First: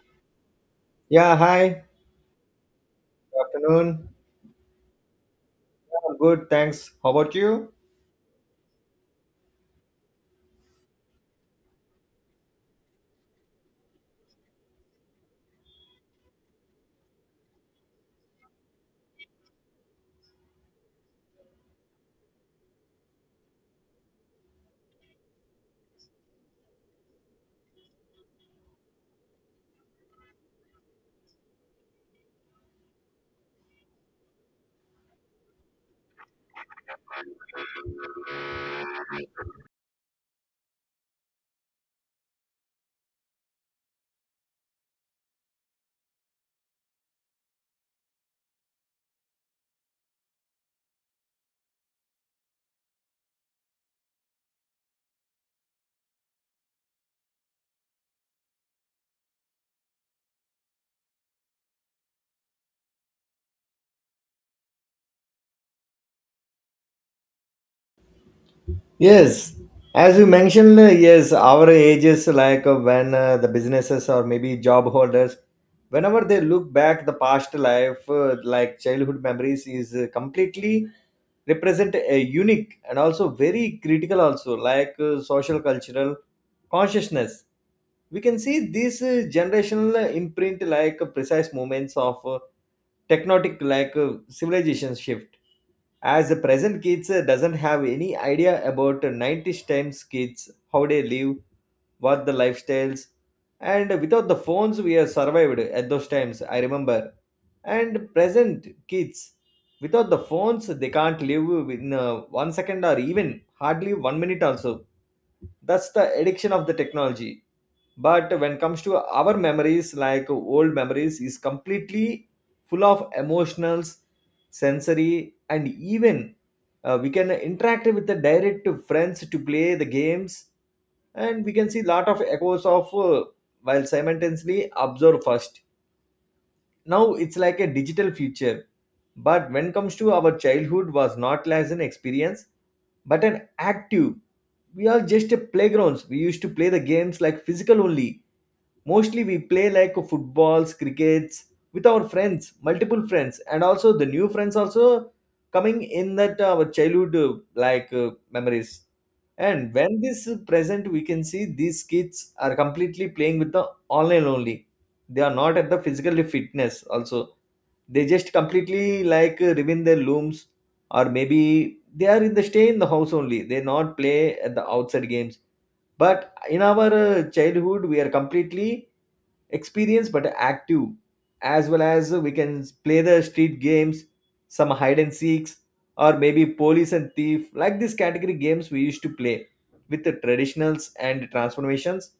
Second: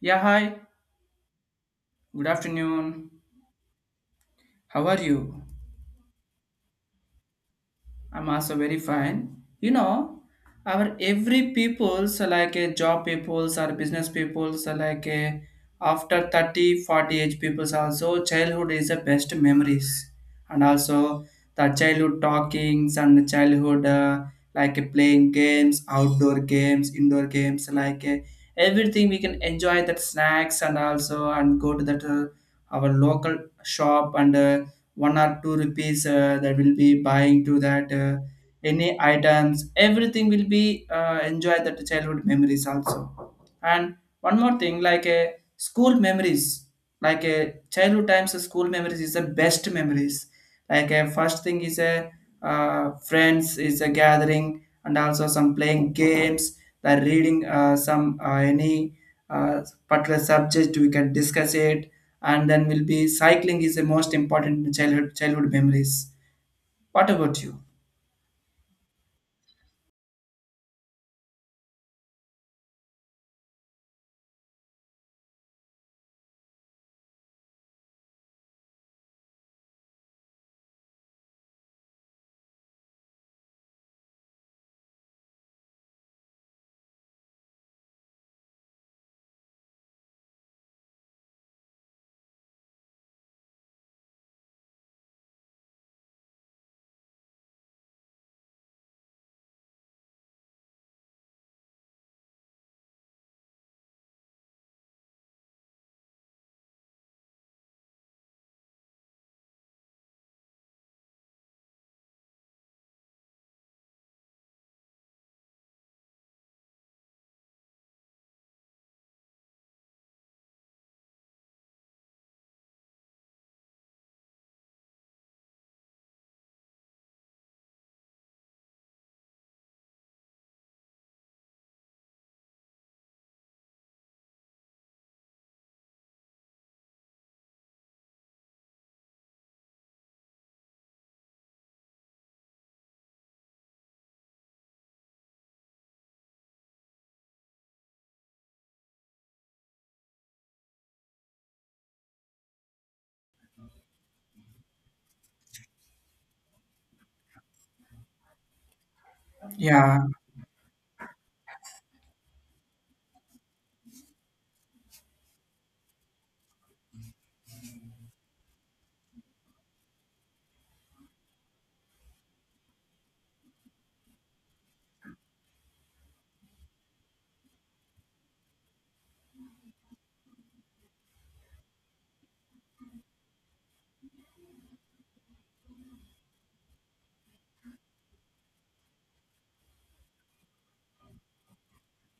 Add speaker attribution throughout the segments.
Speaker 1: Yeah, hi.
Speaker 2: Yeah, hi.
Speaker 1: Good afternoon.
Speaker 2: Good afternoon.
Speaker 1: How are you?
Speaker 2: I'm good, thanks. How about you?
Speaker 1: I'm also very fine. You know, our every peoples like a job peoples or business peoples like a after 30, 40 age peoples, also childhood is the best memories. And also the childhood talkings and the childhood, like playing games, outdoor games, indoor games like everything we can enjoy that snacks, and also and go to that our local shop, and 1 or 2 rupees, that will be buying to that any items, everything will be enjoy that childhood memories also. And one more thing, like a school memories, like a childhood times, school memories is the best memories. Like a first thing is a, friends is a gathering and also some playing games, the reading, some, any, uh, particular subject we can discuss it. And then will be cycling is the most important childhood memories. What about you?
Speaker 2: Yes, as you mentioned, yes, our ages, like when the businesses or maybe job holders, whenever they look back the past life, like childhood memories is completely represent a unique and also very critical also, like social cultural consciousness. We can see this generational imprint, like precise moments of tectonic like civilization shift, as the present kids doesn't have any idea about 90s times kids how they live, what the lifestyles. And without the phones we have survived at those times, I remember. And present kids without the phones they can't live in one second or even hardly one minute also. That's the addiction of the technology. But when it comes to our memories, like old memories is completely full of emotionals, sensory, and even we can interact with the direct friends to play the games. And we can see lot of echoes of while simultaneously observe first. Now it's like a digital future, but when comes to our childhood was not as an experience but an active. We are just a playgrounds, we used to play the games like physical only. Mostly we play like footballs, crickets, with our friends, multiple friends and also the new friends also coming in that our childhood like memories. And when
Speaker 1: Yeah,
Speaker 2: this is present we can see these kids are completely playing with the online only. They are not at the physical fitness also. They just completely like live in their looms, or maybe they are in the stay in the house only, they not play at the outside games. But in our childhood we are completely experienced but active, as well as we can play the street games, some hide and seeks or maybe police and thief, like these category games we used to play with the traditionals and transformations.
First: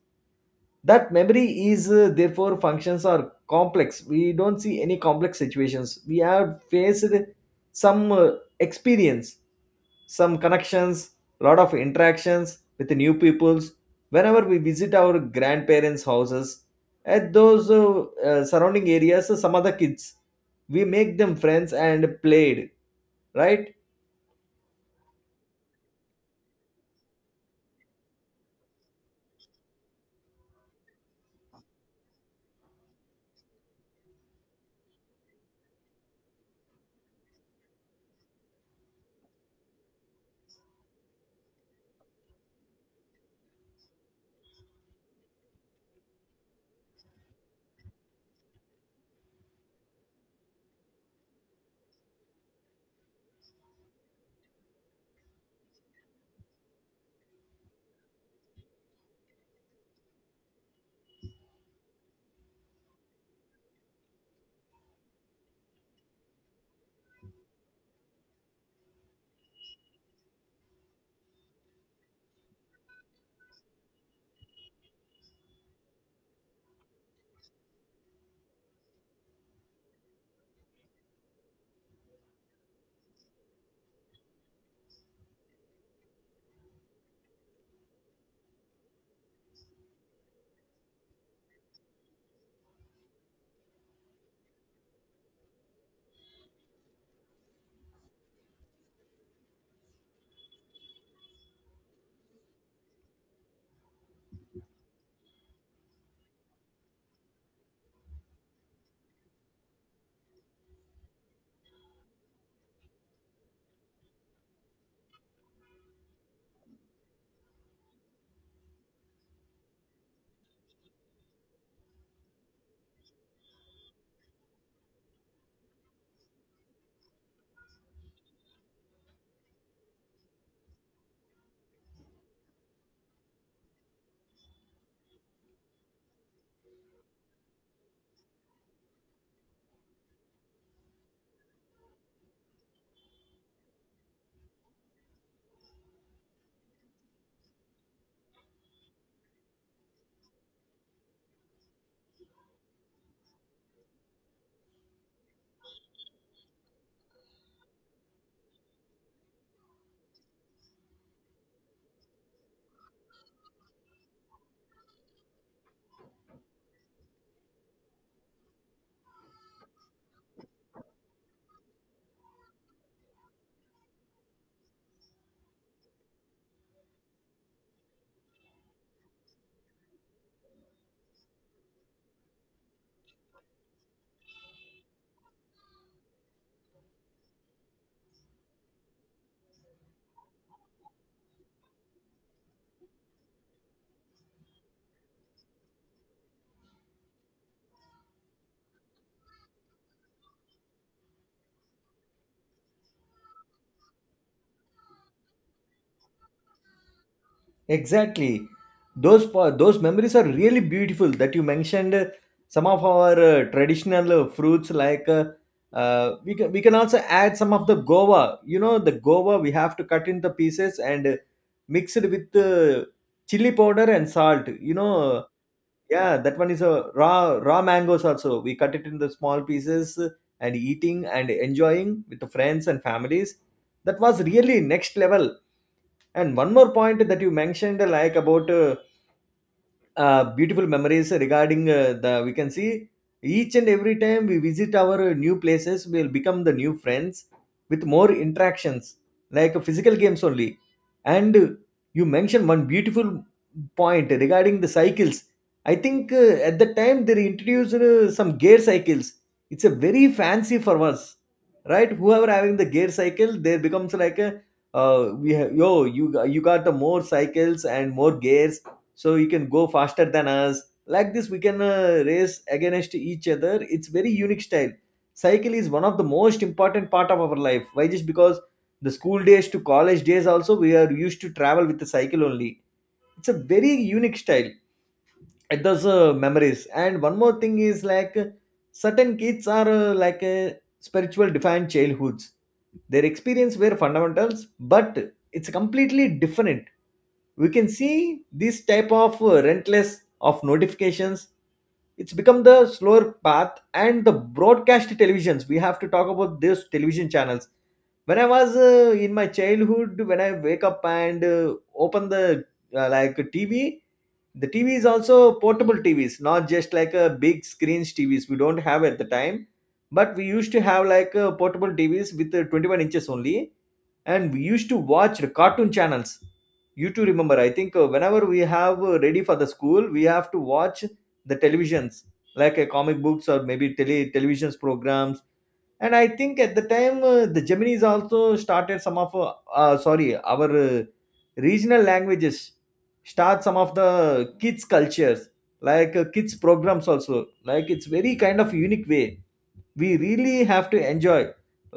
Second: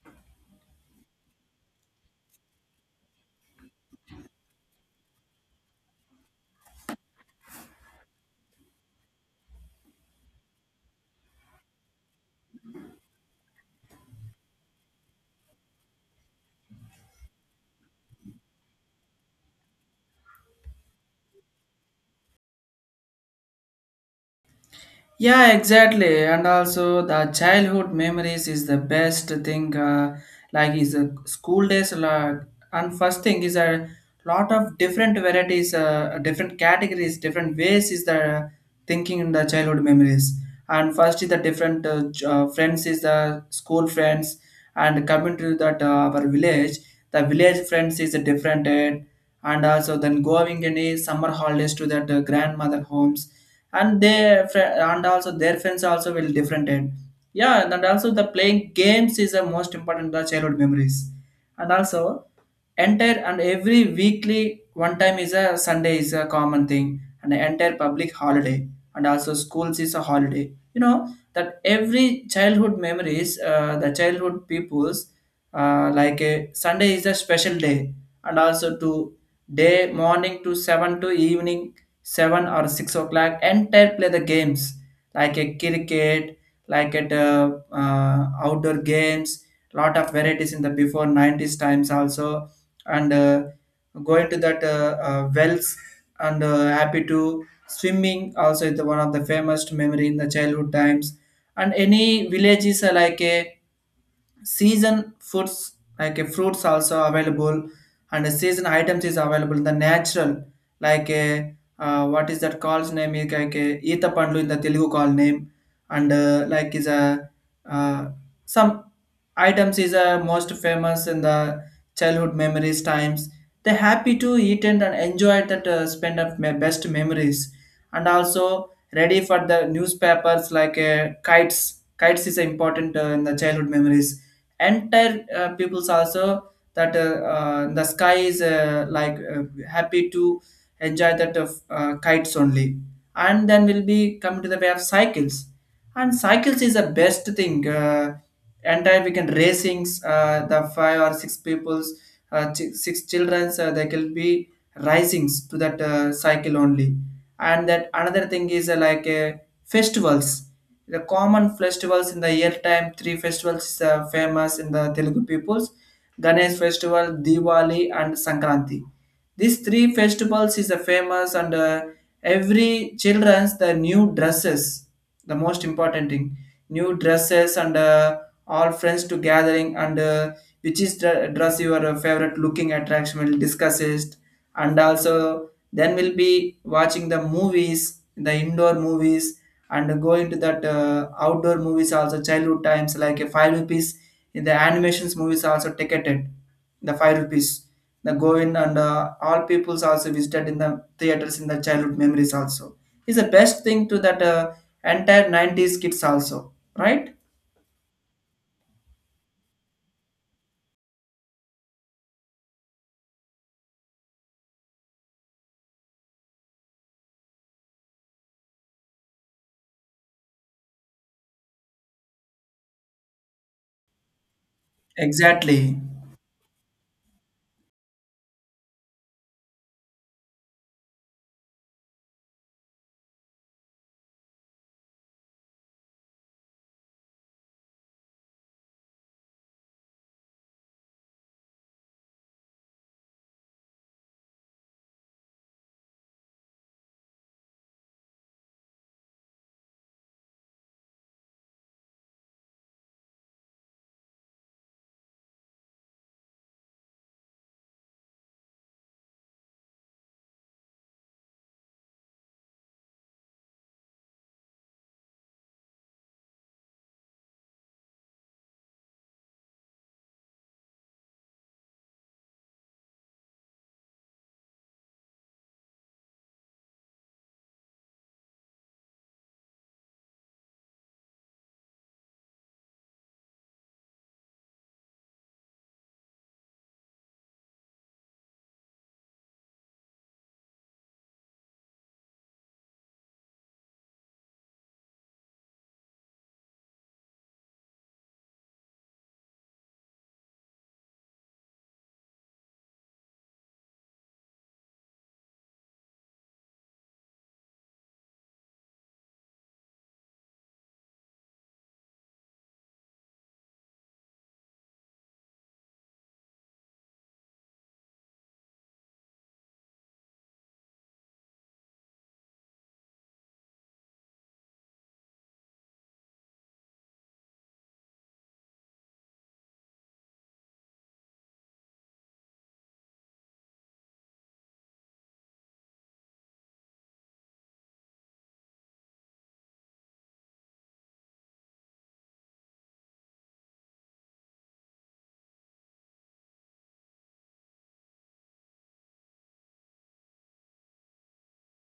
Speaker 2: That memory is therefore functions are complex, we don't see any complex situations we have faced. Some experience, some connections, lot of interactions with the new peoples whenever we visit our grandparents houses. At those surrounding areas some other kids we make them friends and played, right?
Speaker 1: yeah, exactly. And also the childhood memories is the best thing, like is the school days like, and first thing is a lot of different varieties, different categories, different ways is the thinking in the childhood memories. And first is the different friends is the school friends, and coming to that our village. The village friends is a different, and also then going any summer holidays to that grandmother homes, and their and also their friends also will different end. Yeah, and also the playing games is the most important, the childhood memories. And also entire and every weekly one time is a Sunday is a common thing, and the entire public holiday, and also schools is a holiday, that every childhood memories, the childhood peoples, like a Sunday is a special day. And also to day morning to 7 to evening 7 or 6 o'clock entire play the games, like a cricket, like at outdoor games, lot of varieties in the before 90s times also. And going to that wells, and happy to swimming also is the one of the famous memory in the childhood times. And any villages are like a season foods, like a fruits also available, and a season items is available the natural, like a what is that called name is like a eeta pandu in the Telugu call name. And like is a, uh, some items is, most famous in the childhood memories times. They happy to eat and enjoy that, spend of my best memories. And also ready for the newspapers, like kites. Kites is important, in the childhood memories, entire peoples also, that the sky is, like happy to enjoy that of kites only. And then we'll be coming to the way of cycles, and cycles is the best thing, entire weekend racings, the five or six people's, six childrens, they can be risings to that cycle only. And that another thing is, like festivals. The common festivals in the year time, three festivals is famous in the Telugu peoples: Ganesh festival, Diwali, and Sankranti. These three festivals is famous, and every children's the new dresses, the most important thing, new dresses, and all friends to gathering, and which is the dress your favorite looking attraction will discuss it. And also then we'll be watching the movies, the indoor movies, and going to that outdoor movies also. Childhood times like a 5 rupees in the animations movies also ticketed, the 5 rupees. The going and all peoples also visited in the theaters in the childhood memories also. Is the best thing to that entire 90s kids also, right?
Speaker 2: Exactly. Those memories are really beautiful that you mentioned, some of our traditional fruits like we can also add some of the Goa. You know, the Goa we have to cut in the pieces and mix it with chili powder and salt.
Speaker 1: Exactly.
Speaker 2: Yeah, that one is a raw mangoes, also we cut it in the small pieces and eating and enjoying with the friends and families. That was really next level. And one more point that you mentioned, like about beautiful memories regarding the we can see each and every time we visit our new places we'll become the new friends with more interactions, like physical games only. And you mentioned one beautiful point regarding the cycles. I think at the time they introduced some gear cycles. It's a very fancy for us, right? Whoever having the gear cycle there becomes like a we have yo you you got the more cycles and more gears, so you can go faster than us. Like this we can race against each other, it's very unique style. Cycle is one of the most important part of our life. Why? Just because the school days to college days also we are used to travel with the cycle only. It's a very unique style. It does memories. And one more thing is like certain kids are like spiritual defined childhoods, their experience were fundamentals, but it's completely different. We can see this type of rentless of notifications, it's become the slower path. And the broadcast televisions, we have to talk about these television channels. When I was in my childhood, when I wake up and open the like TV, the TV is also portable TVs, not just like a big screens TVs we don't have at the time. But we used to have like portable TVs with 21 inches only, and we used to watch the cartoon channels. You too remember, I think whenever we have ready for the school we have to watch the televisions, like comic books or maybe televisions programs. And I think at the time the Gemini's also started some of sorry, our regional languages, start some of the kids cultures, like kids programs also, like it's very kind of unique way, we really have to enjoy.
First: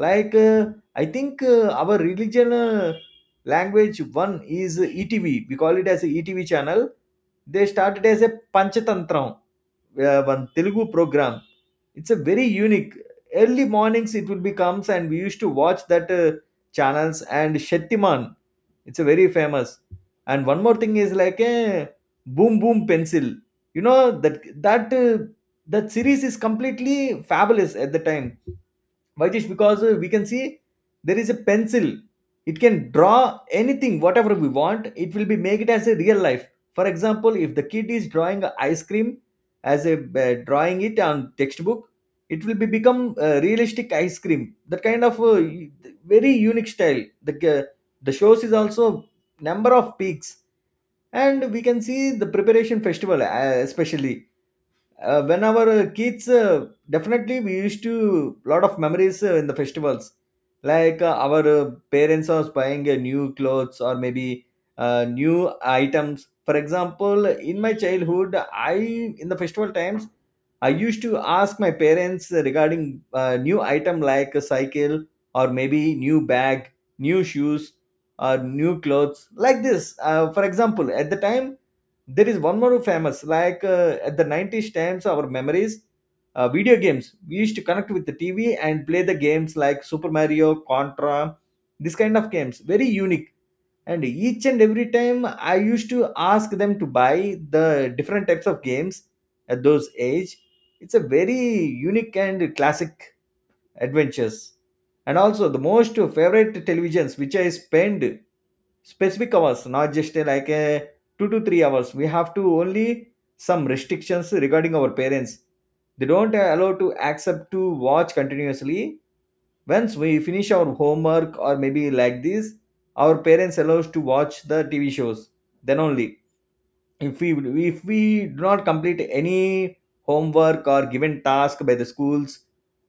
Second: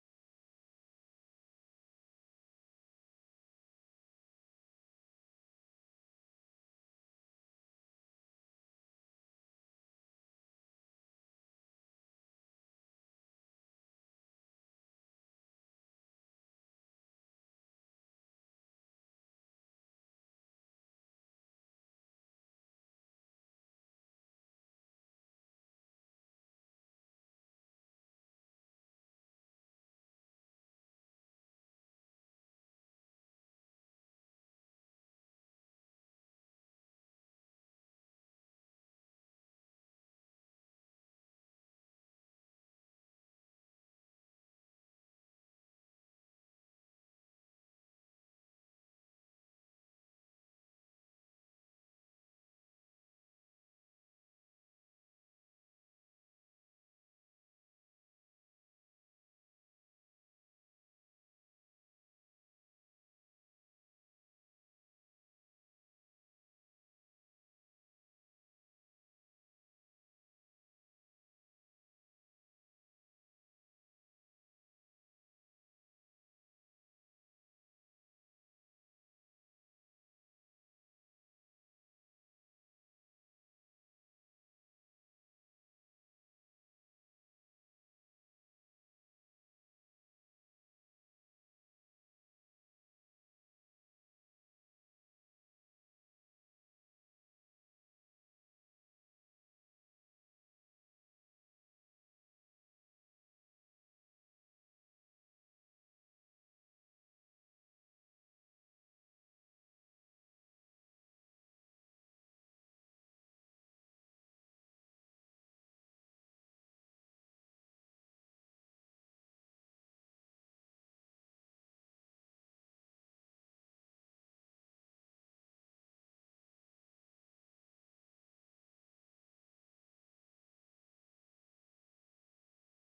Speaker 2: Like I think our religion language one is ETV, we call it as a ETV channel. They started as a Panchatantram, one Telugu program. It's a very unique, early mornings it will be comes and we used to watch that channels and Shettiman, it's a very famous. And one more thing is like a Boom Boom Pencil. You know that uh, that series is completely fabulous at the time, Vajish, because we can see there is a pencil. It can draw anything, whatever we want. It will be make it as a real life. For example, if the kid is drawing a ice cream as a drawing it on textbook, it will be become realistic ice cream. That kind of very unique style. The shows is also number of peaks, and we can see the preparation festival, especially when our kids definitely we used to lot of memories in the festivals, like our parents was buying new clothes or maybe new items. For example, in my childhood I in the festival times I used to ask my parents regarding new item like a cycle or maybe new bag, new shoes or new clothes, like this. For example, at the time there is one more famous, like at the 90s times, our memories, video games. We used to connect with the TV and play the games like Super Mario, Contra, this kind of games. Very unique. And each and every time, I used to ask them to buy the different types of games at those age. It's a very unique and classic adventures. And also the most favorite televisions which I spend specific hours, not just like a 2 to 3 hours, we have to only some restrictions regarding our parents. They don't allow to accept to watch continuously. Once we finish our homework or maybe like this, our parents allows to watch the TV shows. Then only, if we if we do not complete any homework or given task by the schools,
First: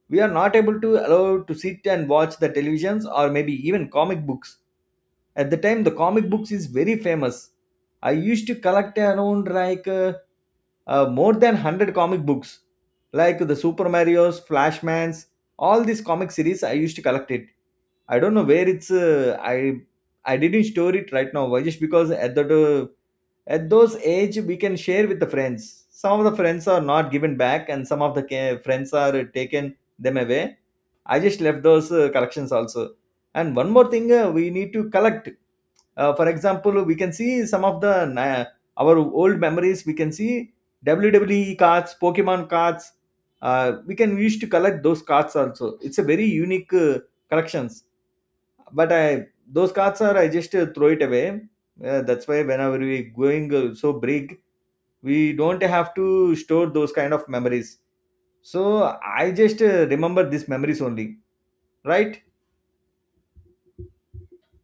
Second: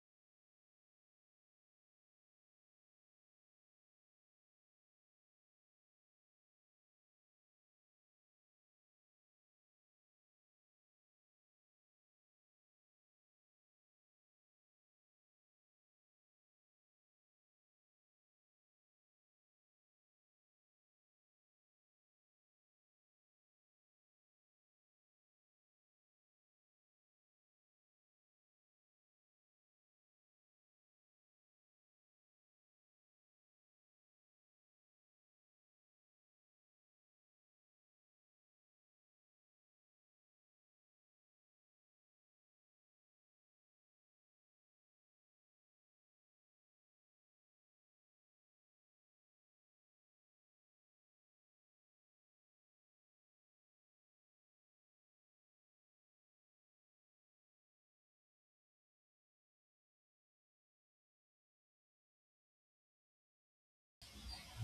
Speaker 2: we are not able to allow to sit and watch the televisions or maybe even comic books. At the time the comic books is very famous. I used to collect around like more than 100 comic books, like the Super Marios, Flashmans, all these comic series I used to collect it. I don't know where it's, I didn't store it right now. Why just because at those age we can share with the friends, some of the friends are not given back, and some of the friends are taken them away. I just left those collections also. And one more thing, we need to collect, for example we can see some of our old memories, we can see WWE cards, Pokemon cards, we can use to collect those cards also, it's a very unique collections. But I those cards are I just throw it away. That's why whenever we going so big we don't have to store those kind of memories. So I just remember these memories only, right?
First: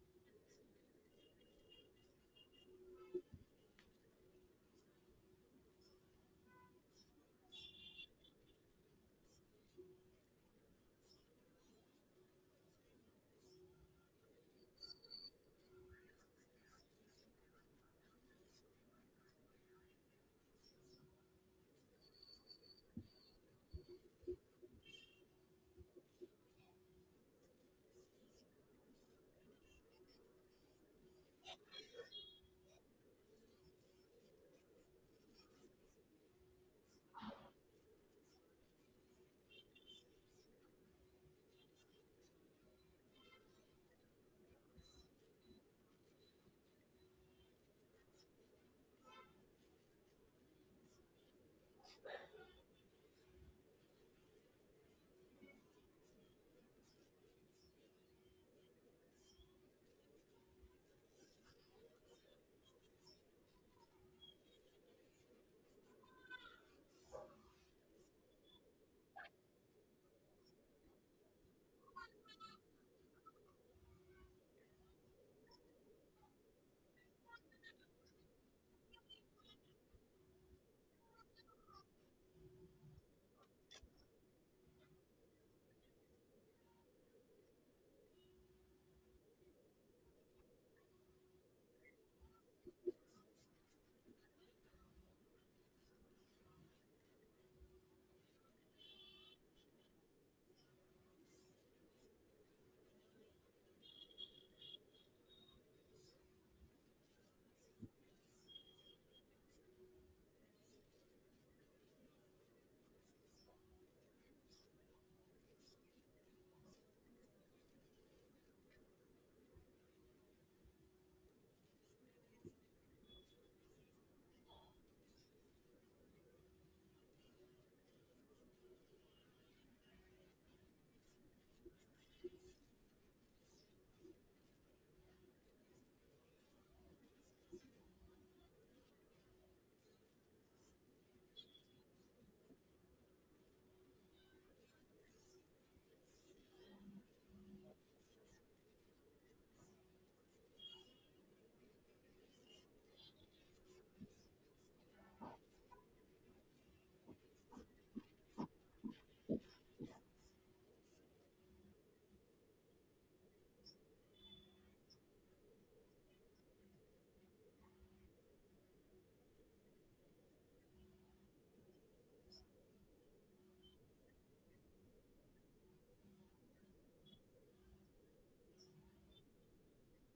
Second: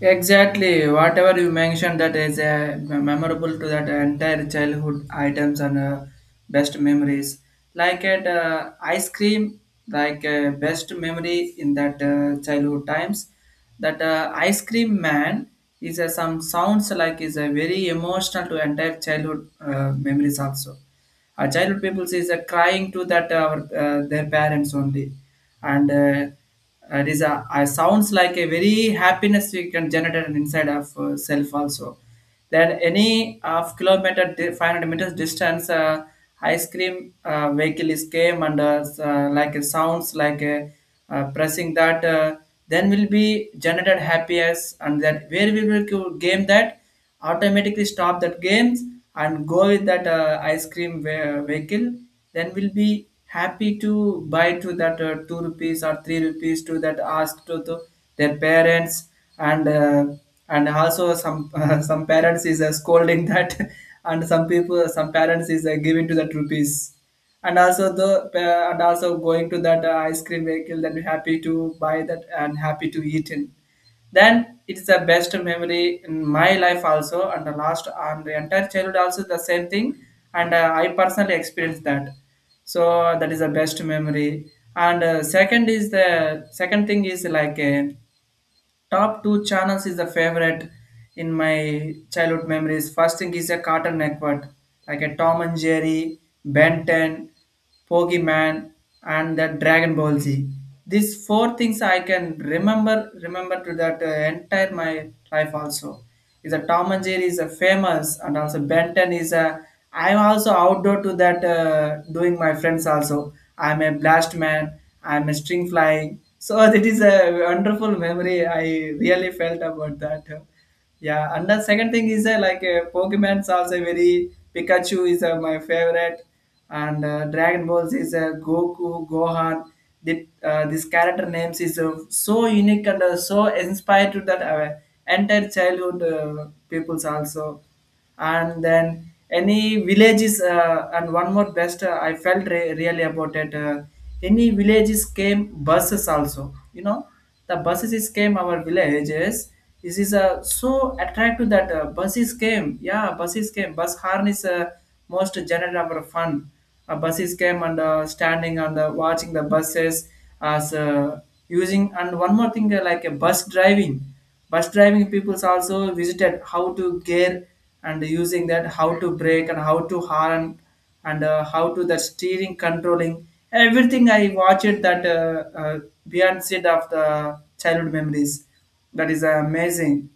Speaker 1: Exactly. Whatever you mentioned, that is memorable to that entire childhood items and best memories. Like at ice cream, like best memory in that childhood times. That ice cream man is, some sounds like is very emotional to entire childhood memories also, childhood people is crying to that our their parents only. And it is a sounds like a very happiness we can generate inside of self also. Then any half kilometer 500 meters distance, ice cream vehicle is came, and like a sounds like a, pressing that, then will be generated happiness, and that where we will go game that automatically stop that games and go with that ice cream vehicle. Then we'll be happy to buy to that 2 rupees or 3 rupees to that ask to their parents. And uh, and also some some parents is scolding that and some people some parents is giving to that rupees. And also the, and also going to that ice cream vehicle, then we happy to buy that and happy to eat in. Then it's the best memory in my life also, and the last and the entire childhood also the same thing. And I personally experienced that. So that is the best memory, and second is the second thing is like, top two channels is the favorite in my childhood memories. First thing is a Cartoon Network, like a Tom and Jerry, Ben 10, Pokemon, and the Dragon Ball Z. These four things I can remember to that entire my life also. Is a Tom and Jerry is a famous, and also Benton is a, I'm also outdoor to that doing my friends also. I'm a blast man. I'm a string flying. So that is a wonderful memory. I really felt about that. Yeah, and the second thing is, like Pokemon's also very, Pikachu is my favorite, and Dragon Balls is Goku, Gohan. The, this character names is so unique, and so inspired to that entire childhood peoples also. And then any villages and one more best I felt really about it, any villages came buses also, you know the buses is came our villages, this is so attractive that buses came, yeah, buses came. Bus horn is most general our fun, buses came, and standing, and watching the buses as using. And one more thing, like a bus driving. Bus driving peoples also visited how to gear, and using that how to brake, and how to horn, and how to the steering controlling everything. I watched that beyond seed of the childhood memories. That is amazing.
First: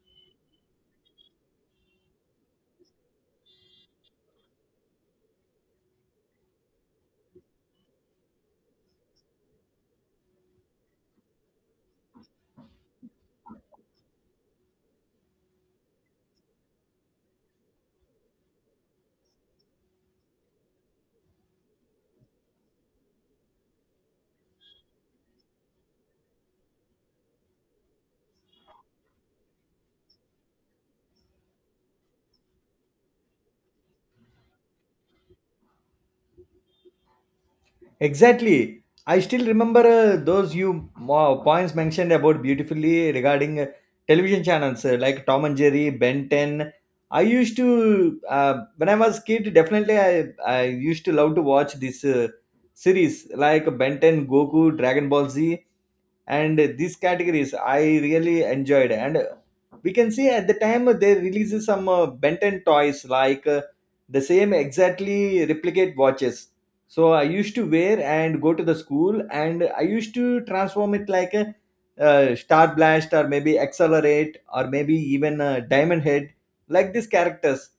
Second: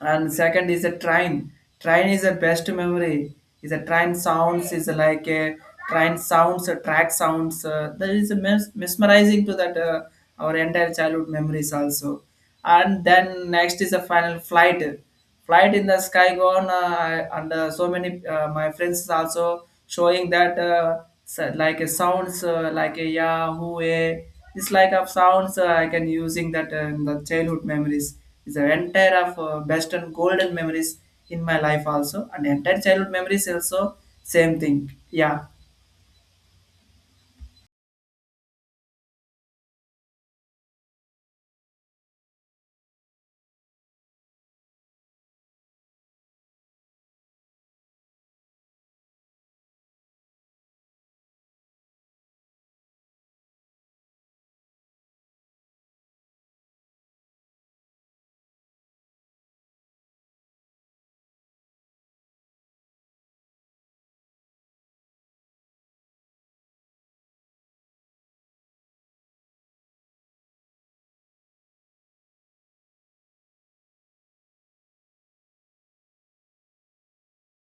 Speaker 1: And second is a train. Train is the best memory. Is a train sounds is like a train sounds a track sounds, that is a mesmerizing to that our entire childhood memories also. And then next is a final flight. Flight in the sky gone, and so many my friends is also showing that like a sounds, like a yahoo eh. This like of sounds, I can using that in the childhood memories is the entire of best and golden memories in my life also, and entire childhood memories also, same thing, yeah.
Speaker 2: Exactly. I still remember those you points mentioned about beautifully regarding television channels, like Tom and Jerry, Ben 10. I used to, when I was kid, definitely I used to love to watch this series like Ben 10, Goku, Dragon Ball Z, and these categories I really enjoyed. And we can see at the time they released some Benton toys like the same exactly replicate watches, so I used to wear and go to the school, and I used to transform it like a star blast or maybe accelerate or maybe even diamond head, like these characters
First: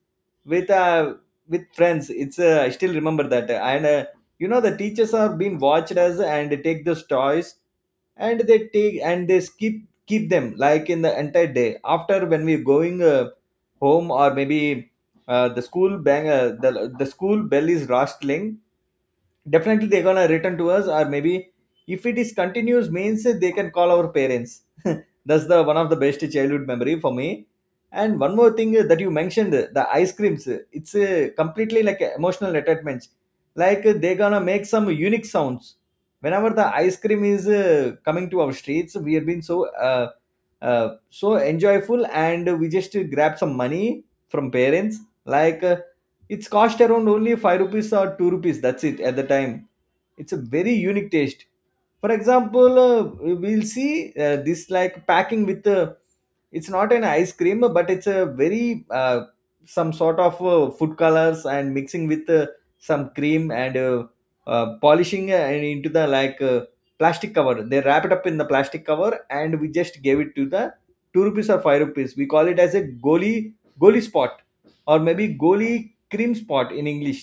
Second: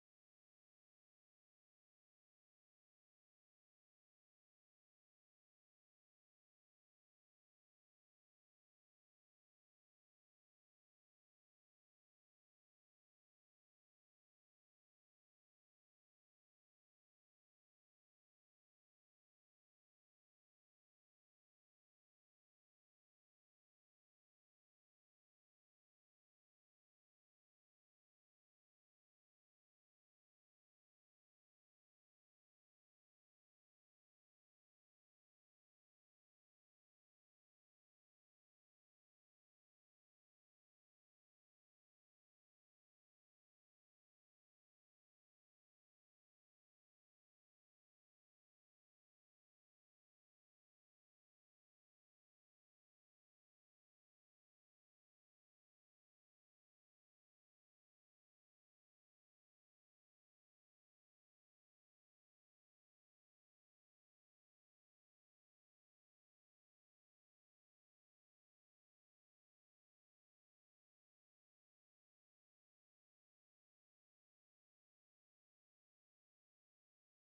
Speaker 2: with with friends. It's, I still remember that. And you know the teachers are being watched as and take those toys, and they take and they skip keep them like in the entire day. After when we're going home or maybe the School bang, the school bell is rustling, definitely they're gonna return to us, or maybe if it is continuous means they can call our parents. That's the one of the best childhood memory for me. And one more thing that you mentioned, the ice creams, it's completely like emotional attachments. Like they're gonna make some unique sounds whenever the ice cream is coming to our streets. We have been so so enjoyful, and we just grab some money from parents. like uh, it's cost around only 5 rupees or 2 rupees, that's it, at the time. It's a very unique taste. For example, we'll see this like packing with it's not an ice cream, but it's a very some sort of food colors and mixing with some cream and polishing and into the plastic cover. They wrap it up in the plastic cover, and we just gave it to the 2 rupees or 5 rupees. We call it as a goli spot, or maybe goli cream spot in English.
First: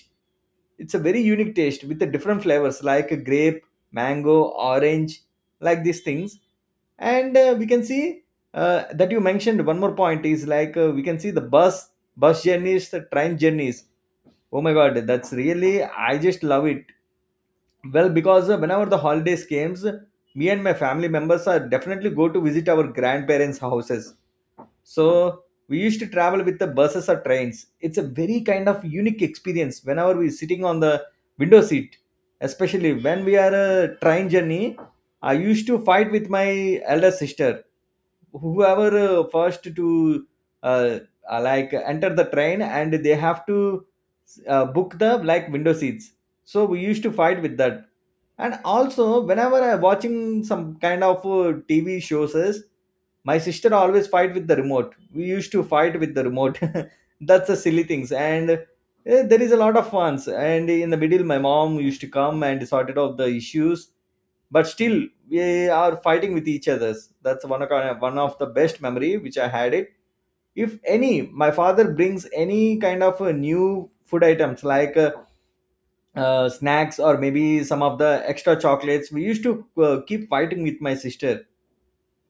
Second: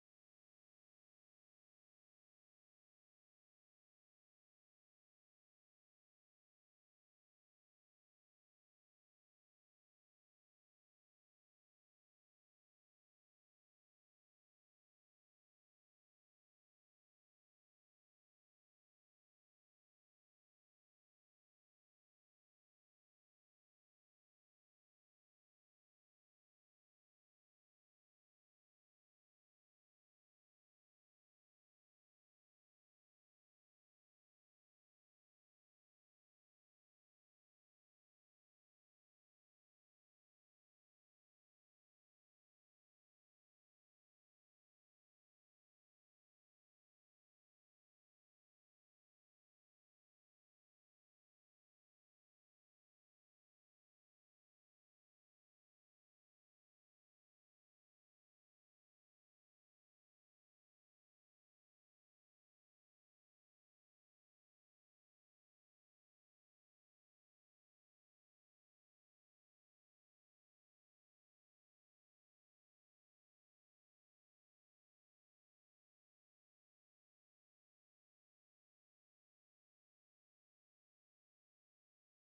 Speaker 2: It's a very unique taste with the different flavors like a grape, mango, orange, like these things. And we can see that you mentioned one more point is we can see the bus journeys, the train journeys. Oh my god, that's really, I just love it. Well, because whenever the holidays comes, me and my family members are definitely go to visit our grandparents houses. So we used to travel with the buses or trains. It's a very kind of unique experience whenever we're sitting on the window seat, especially when we are a train journey. I used to fight with my elder sister, whoever first to uh, like enter the train, and they have to book the like window seats. So we used to fight with that. And also, whenever I watching some kind of TV shows, is my sister always fight with the remote. We used to fight with the remote. That's the silly things. And eh, there is a lot of funs. And in the middle, my mom used to come and sorted out the issues. But still, we are fighting with each others. That's one of the best memory which I had it. If any, my father brings any kind of new food items like. Snacks or maybe some of the extra chocolates, we used to keep fighting with my sister.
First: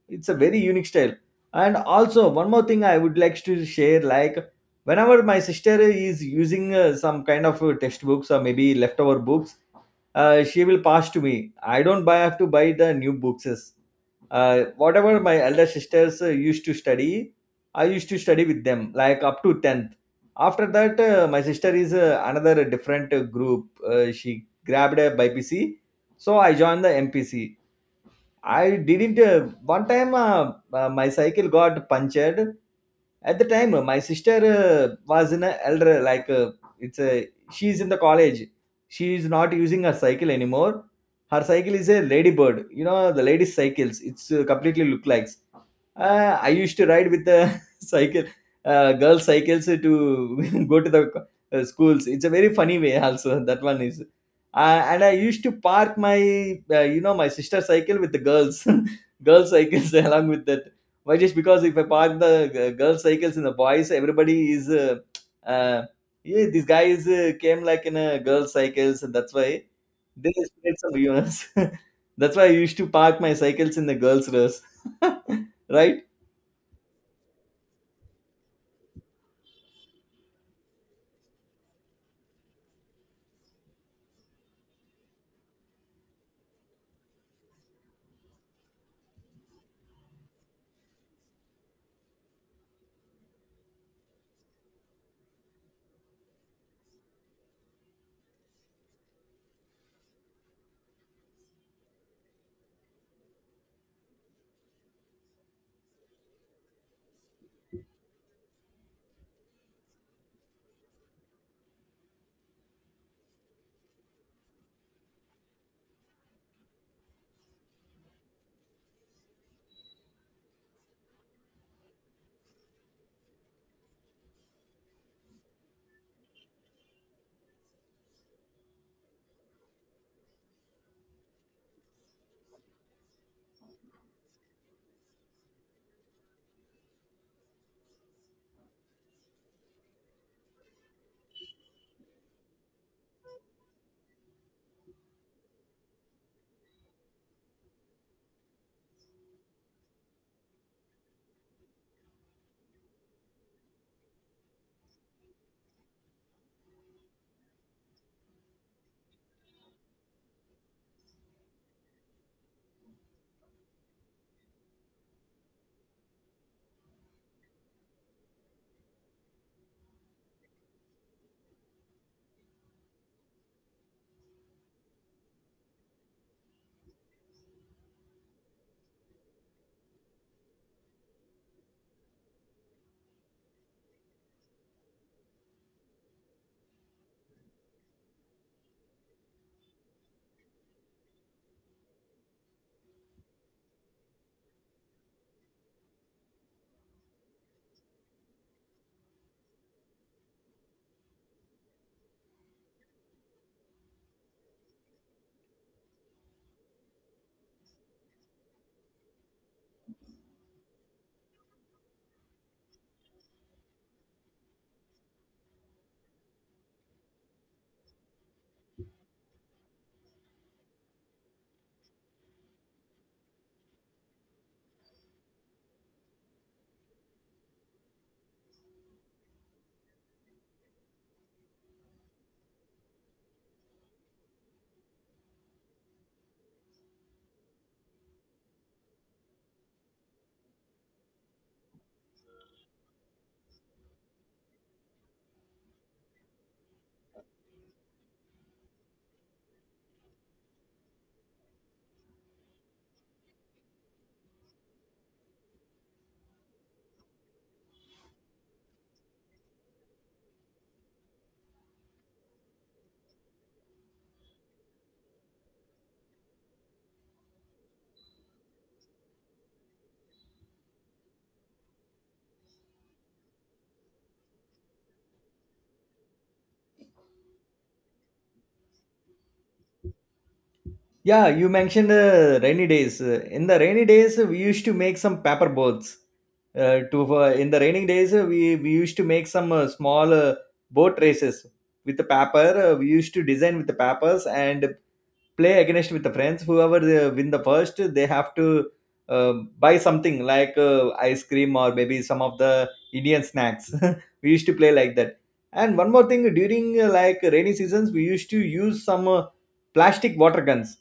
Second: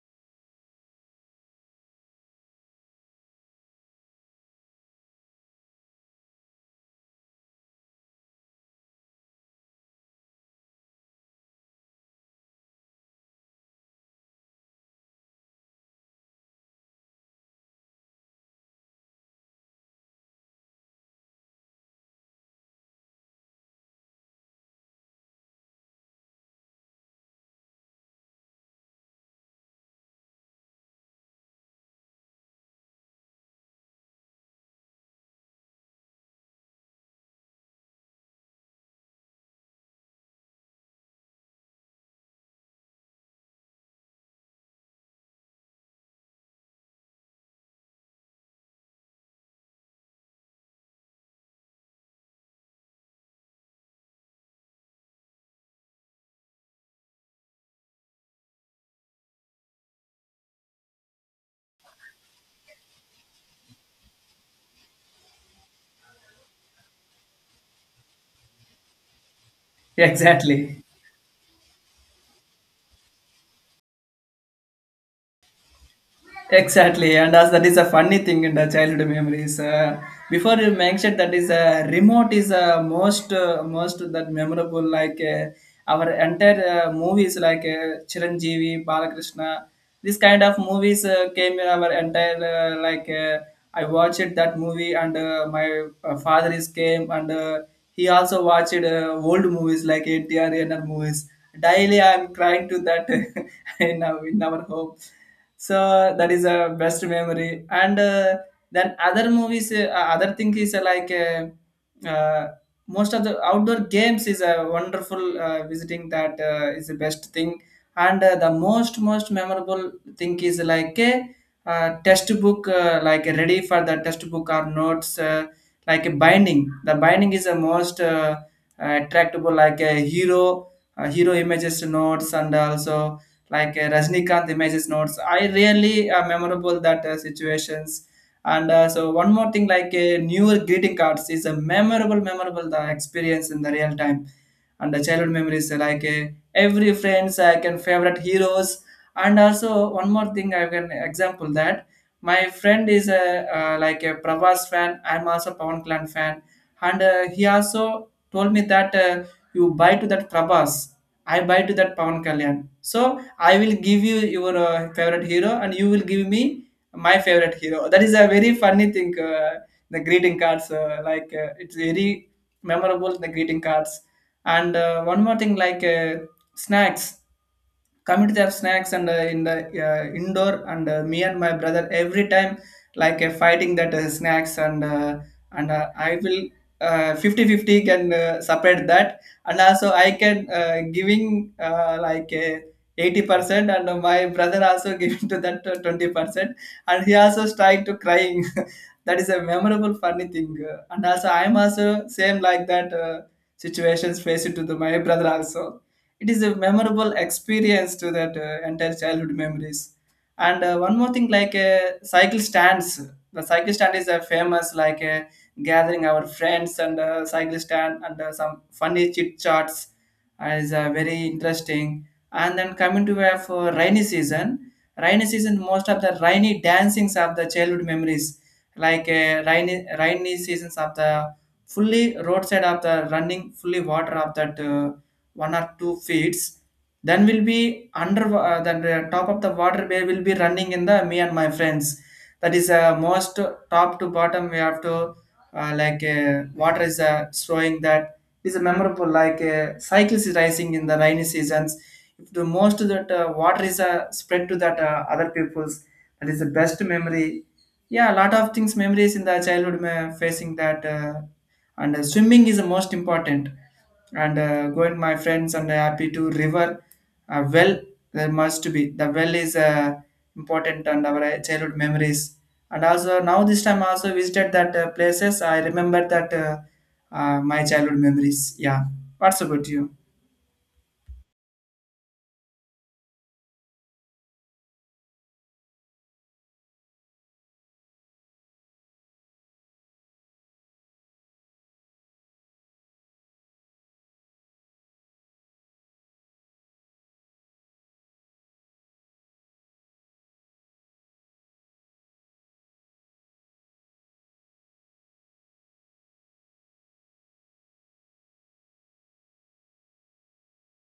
Speaker 2: It's a very unique style. And also one more thing I would like to share, like whenever my sister is using some kind of textbooks or maybe leftover books, she will pass to me. I don't buy have to buy the new books. Whatever my elder sisters used to study, I used to study with them like up to 10th. After that, my sister is, another different group. She grabbed a BPC, so I joined the mpc. I didn't. One time, my cycle got punctured. At the time, my sister was in a elder it's a she's in the college. She is not using her cycle anymore. Her cycle is a ladybird. You know the ladies' cycles. It's completely look like. I used to ride with the cycle, girls' cycles to go to the schools. It's a very funny way, also. That one is. And I used to park my, you know, my sister's cycle with the girls, girls' cycles along with that. Why? Just because if I park the girls' cycles and the boys, everybody is, uh, yeah, these guys came like in a girls' cycles, and that's why they spread
Speaker 1: Exactly.
Speaker 2: some rumors. That's why I used to park my cycles in the girls' race. Right?
Speaker 1: Exactly, and as that is a funny thing in the childhood memories. Before you mentioned that is a remote is a most that memorable, like our entire movies like Chiranjeevi, Balakrishna, this kind of movies came in our entire, like I watched that movie, and my father is came, and he also watched old movies like NTR, NR movies. Daily I am crying to that in our home. So that is a best memory, and then other movies, other thing is like uh, most of the outdoor games is a wonderful visiting that, is the best thing. And the most memorable thing is like a, test book, like ready for the test book or notes, like a binding. The binding is the most, attractable like a hero, hero images notes, and also like Rajnikanth images notes. I really memorable that situations. And so one more thing, like newer greeting cards is a memorable the experience in the real time. And the childhood memories, like every friends I can favorite heroes. And also one more thing, I can example that my friend is a, like a Pravas fan. I'm also Pawan Clan fan, and he also told me that you buy to that Prabhas, I buy to that Pawan Kalyan. So I will give you your favorite hero, and you will give me my favorite hero. That is a very funny thing. The greeting cards, it's very memorable. The greeting cards, and one more thing, snacks coming to their snacks and in the indoor and me and my brother every time fighting that snacks and I will 50 fifty can separate that, and also I can giving uh, like uh, 80% and my brother also giving to that 20%, and he also started to crying. That is a memorable funny thing, and also I'm also same like that, situations faced to the, my brother also. It is a memorable experience to that entire childhood memories. And one more thing, cycle stands. The cycle stand is a famous gathering our friends, and cycle stand and some funny chit chats is very interesting. And then coming to for rainy season. Rainy season, most of the rainy dancings of the childhood memories, like rainy seasons of the fully roadside of the running fully water of that 1 or 2 feet, then will be under then the top of the water bay will be running in the me and my friends. That is most top to bottom we have to water is showing that is a memorable, cycles is rising in the rainy seasons. If the most of that water is spread to that other peoples, that is the best memory. Yeah, a lot of things, memories in the childhood facing that, and swimming is the most important. And going my friends and happy to river, well, there must be the well is important and our childhood memories. And also now this time also visited that places. I remember that my childhood memories. Yeah, what's about you?
Speaker 2: Yeah, you mentioned rainy days. In the rainy days, we used to make some paper boats. To in the rainy days, we used to make some small boat races with the paper. We used to design with the papers and play against with the friends. Whoever they win the first, they have to uh, buy something like ice cream or maybe some of the Indian snacks. We used to play like that. And one more thing, during like rainy seasons, we used to use some plastic water guns.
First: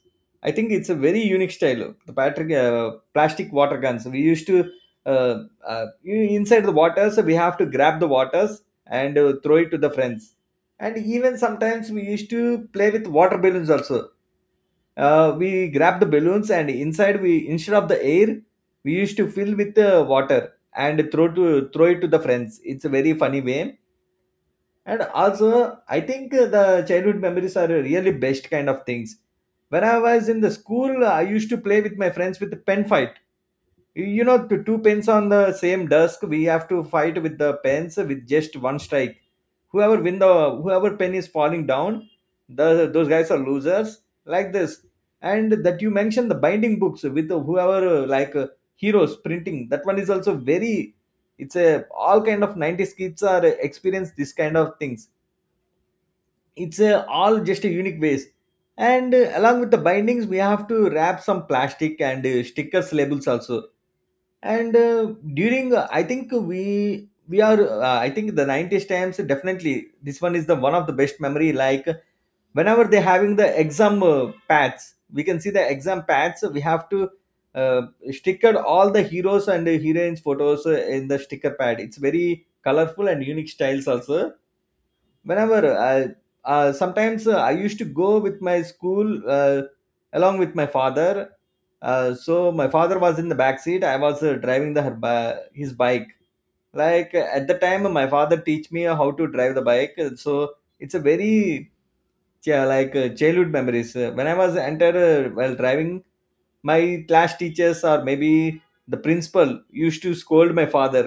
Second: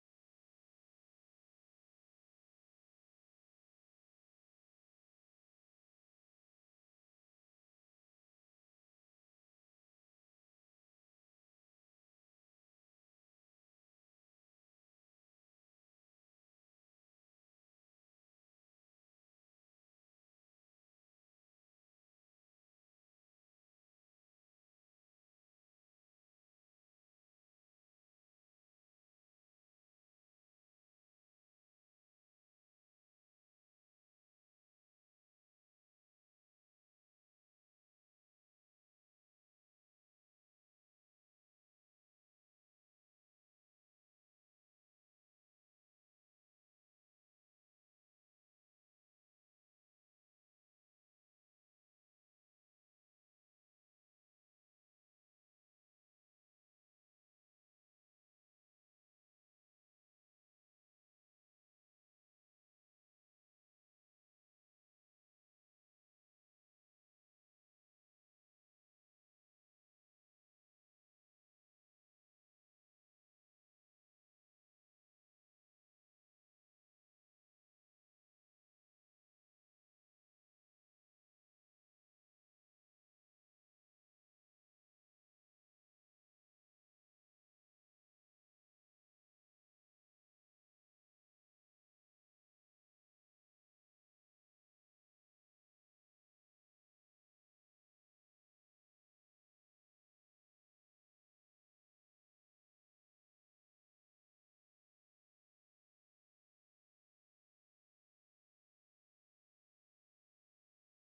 Speaker 2: I think it's a very unique style, the patrick, plastic water guns we used to uh, uh, inside the waters, we have to grab the waters and throw it to the friends. And even sometimes we used to play with water balloons also. We grabbed the balloons, and inside we instead of the air, we used to fill with water and throw it to the friends. It's a very funny way. And also, I think the childhood memories are really best kind of things. When I was in the school, I used to play with my friends with the pen fight. You know, to two pens on the same desk, we have to fight with the pens with just one strike. Whoever win the, whoever pen is falling down, the those guys are losers, like this. And that you mentioned the binding books with whoever heroes printing, that one is also very, it's a all kind of 90s kids are experience this kind of things. It's a, all just a unique ways. And along with the bindings, we have to wrap some plastic and stickers labels also. And during I think we are, I think the 90s times, definitely this one is the one of the best memory, like whenever they're having the exam pads. We can see the exam pads. We have to uh, sticker all the heroes and heroines photos in the sticker pad. It's very colorful and unique styles also. Whenever I sometimes I used to go with my school uh, along with my father. So my father was in the back seat, I was driving the his bike. At the time, my father teach me how to drive the bike. So it's a very childhood memories. When I was entered while driving, my class teachers or maybe the principal used to scold my father.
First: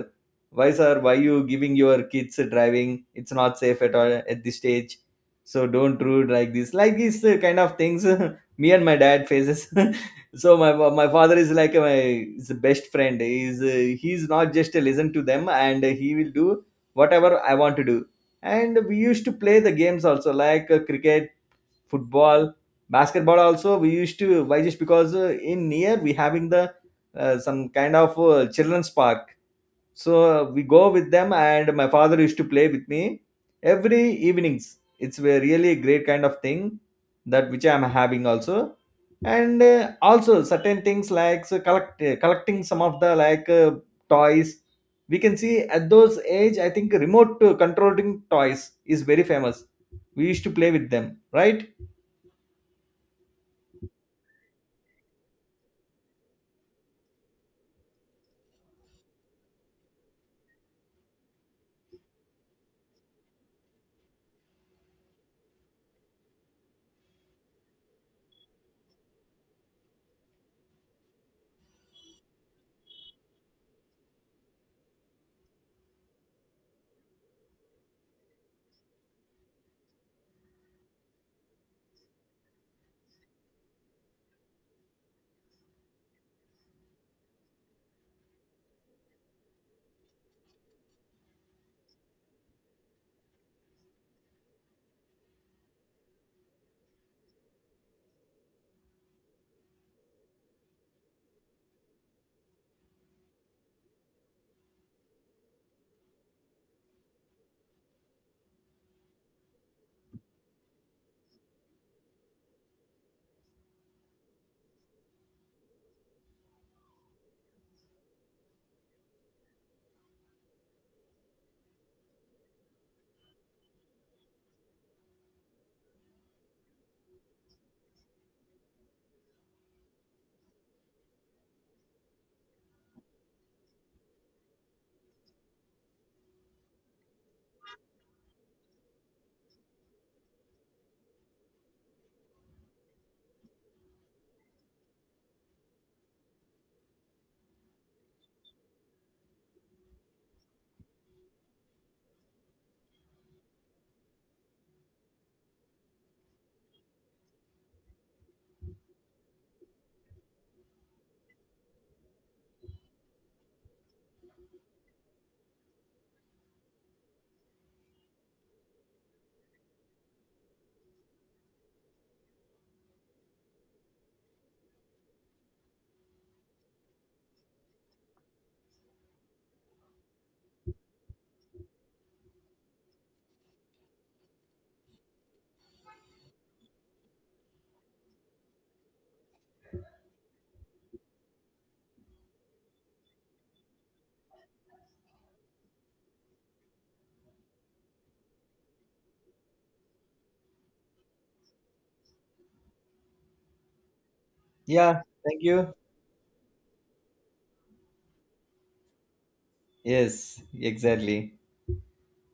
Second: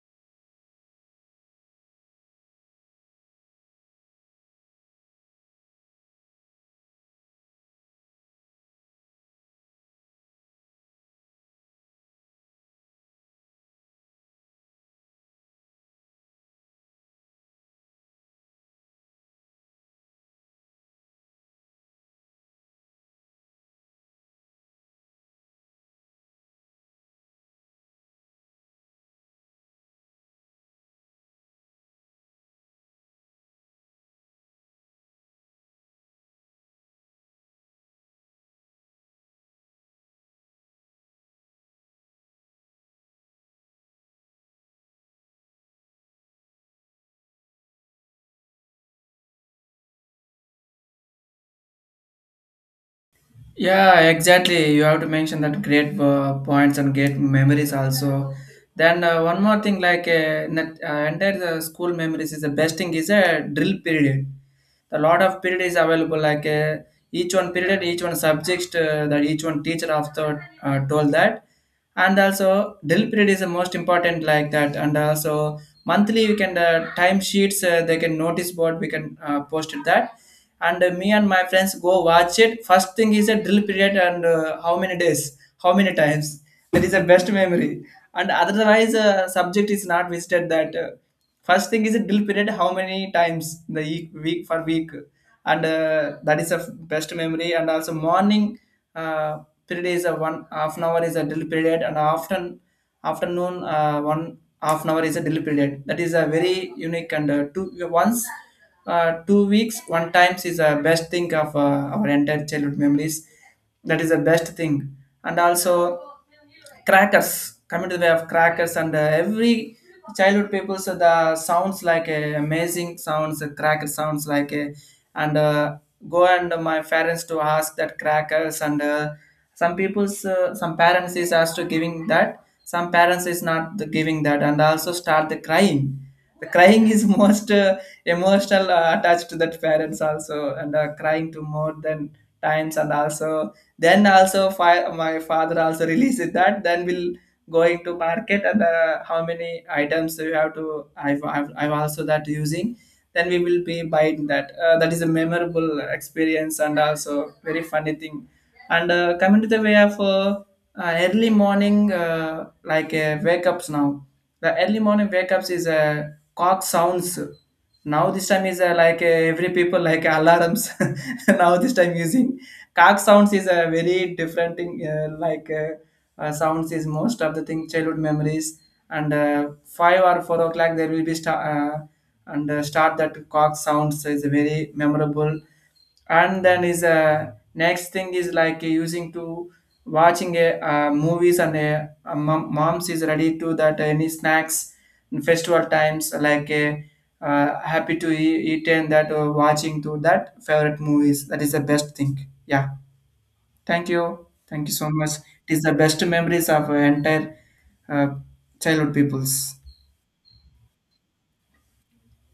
Speaker 2: Why sir, why you giving your kids driving? It's not safe at all at this stage. So don't rude like this, like these kind of things. Me and my dad faces. So my father is like my is the best friend. He's he's not just to listen to them, and he will do whatever I want to do. And we used to play the games also, like cricket, football, basketball also we used to. Why? Just because in near we having the some kind of children's park. So we go with them, and my father used to play with me every evenings. It's a really great kind of thing that which I'm having also. And also certain things like so collecting some of the toys. We can see at those age, I think remote controlling toys is very famous. We used to play with them, right?
Speaker 1: Yeah, exactly. You have to mention that great points and great memories also. Then one more thing, in that, entire the school memories is the best thing is a drill period. The lot of period is available each one period, each one subject, that each one teacher after told that. And also drill period is the most important like that. And also monthly we can time sheets, they can notice board we can post it that. And me and my friends go watch it first thing is a drill period and how many days, how many times. That is the best memory. And otherwise subject is not visited that first thing is a drill period, how many times in the week for week, and that is a best memory. And also morning uh, period is a one half an hour is a drill period, and after afternoon one half an hour is a drill period. That is a very unique, and two once 2 weeks one times is a best thing of our entire childhood memories. That is the best thing, and also crackers coming to the way of crackers, and every childhood people so the sounds like a amazing sounds, cracker sounds like a, and go and my parents to ask that crackers, and some people's, some parents is asked to giving that, some parents is not the giving that, and also start the crying. The crying is most emotional attached to that parents also, and crying to more than times. And also then also my father also releases that, then we'll going to market, and how many items you have to I've also that using, then we will be buying that that is a memorable experience and also very funny thing. And coming to the way of early morning, wake ups now. The early morning wake ups is cock sounds. Now this time is every people like alarms. Now this time using cock sounds is a very different thing, sounds is most of the thing childhood memories. And 5 or 4 o'clock there will be star, and start that cock sounds is very memorable. And then is next thing is like using to watching a movies and a moms is ready to that any snacks in festival times like a, happy to eat and that watching to that favorite movies. That is the best thing. Yeah, thank you, thank you so
Speaker 2: Yeah,
Speaker 1: much.
Speaker 2: thank
Speaker 1: It is the
Speaker 2: you.
Speaker 1: best memories of entire uh, childhood peoples.
Speaker 2: Yes, exactly.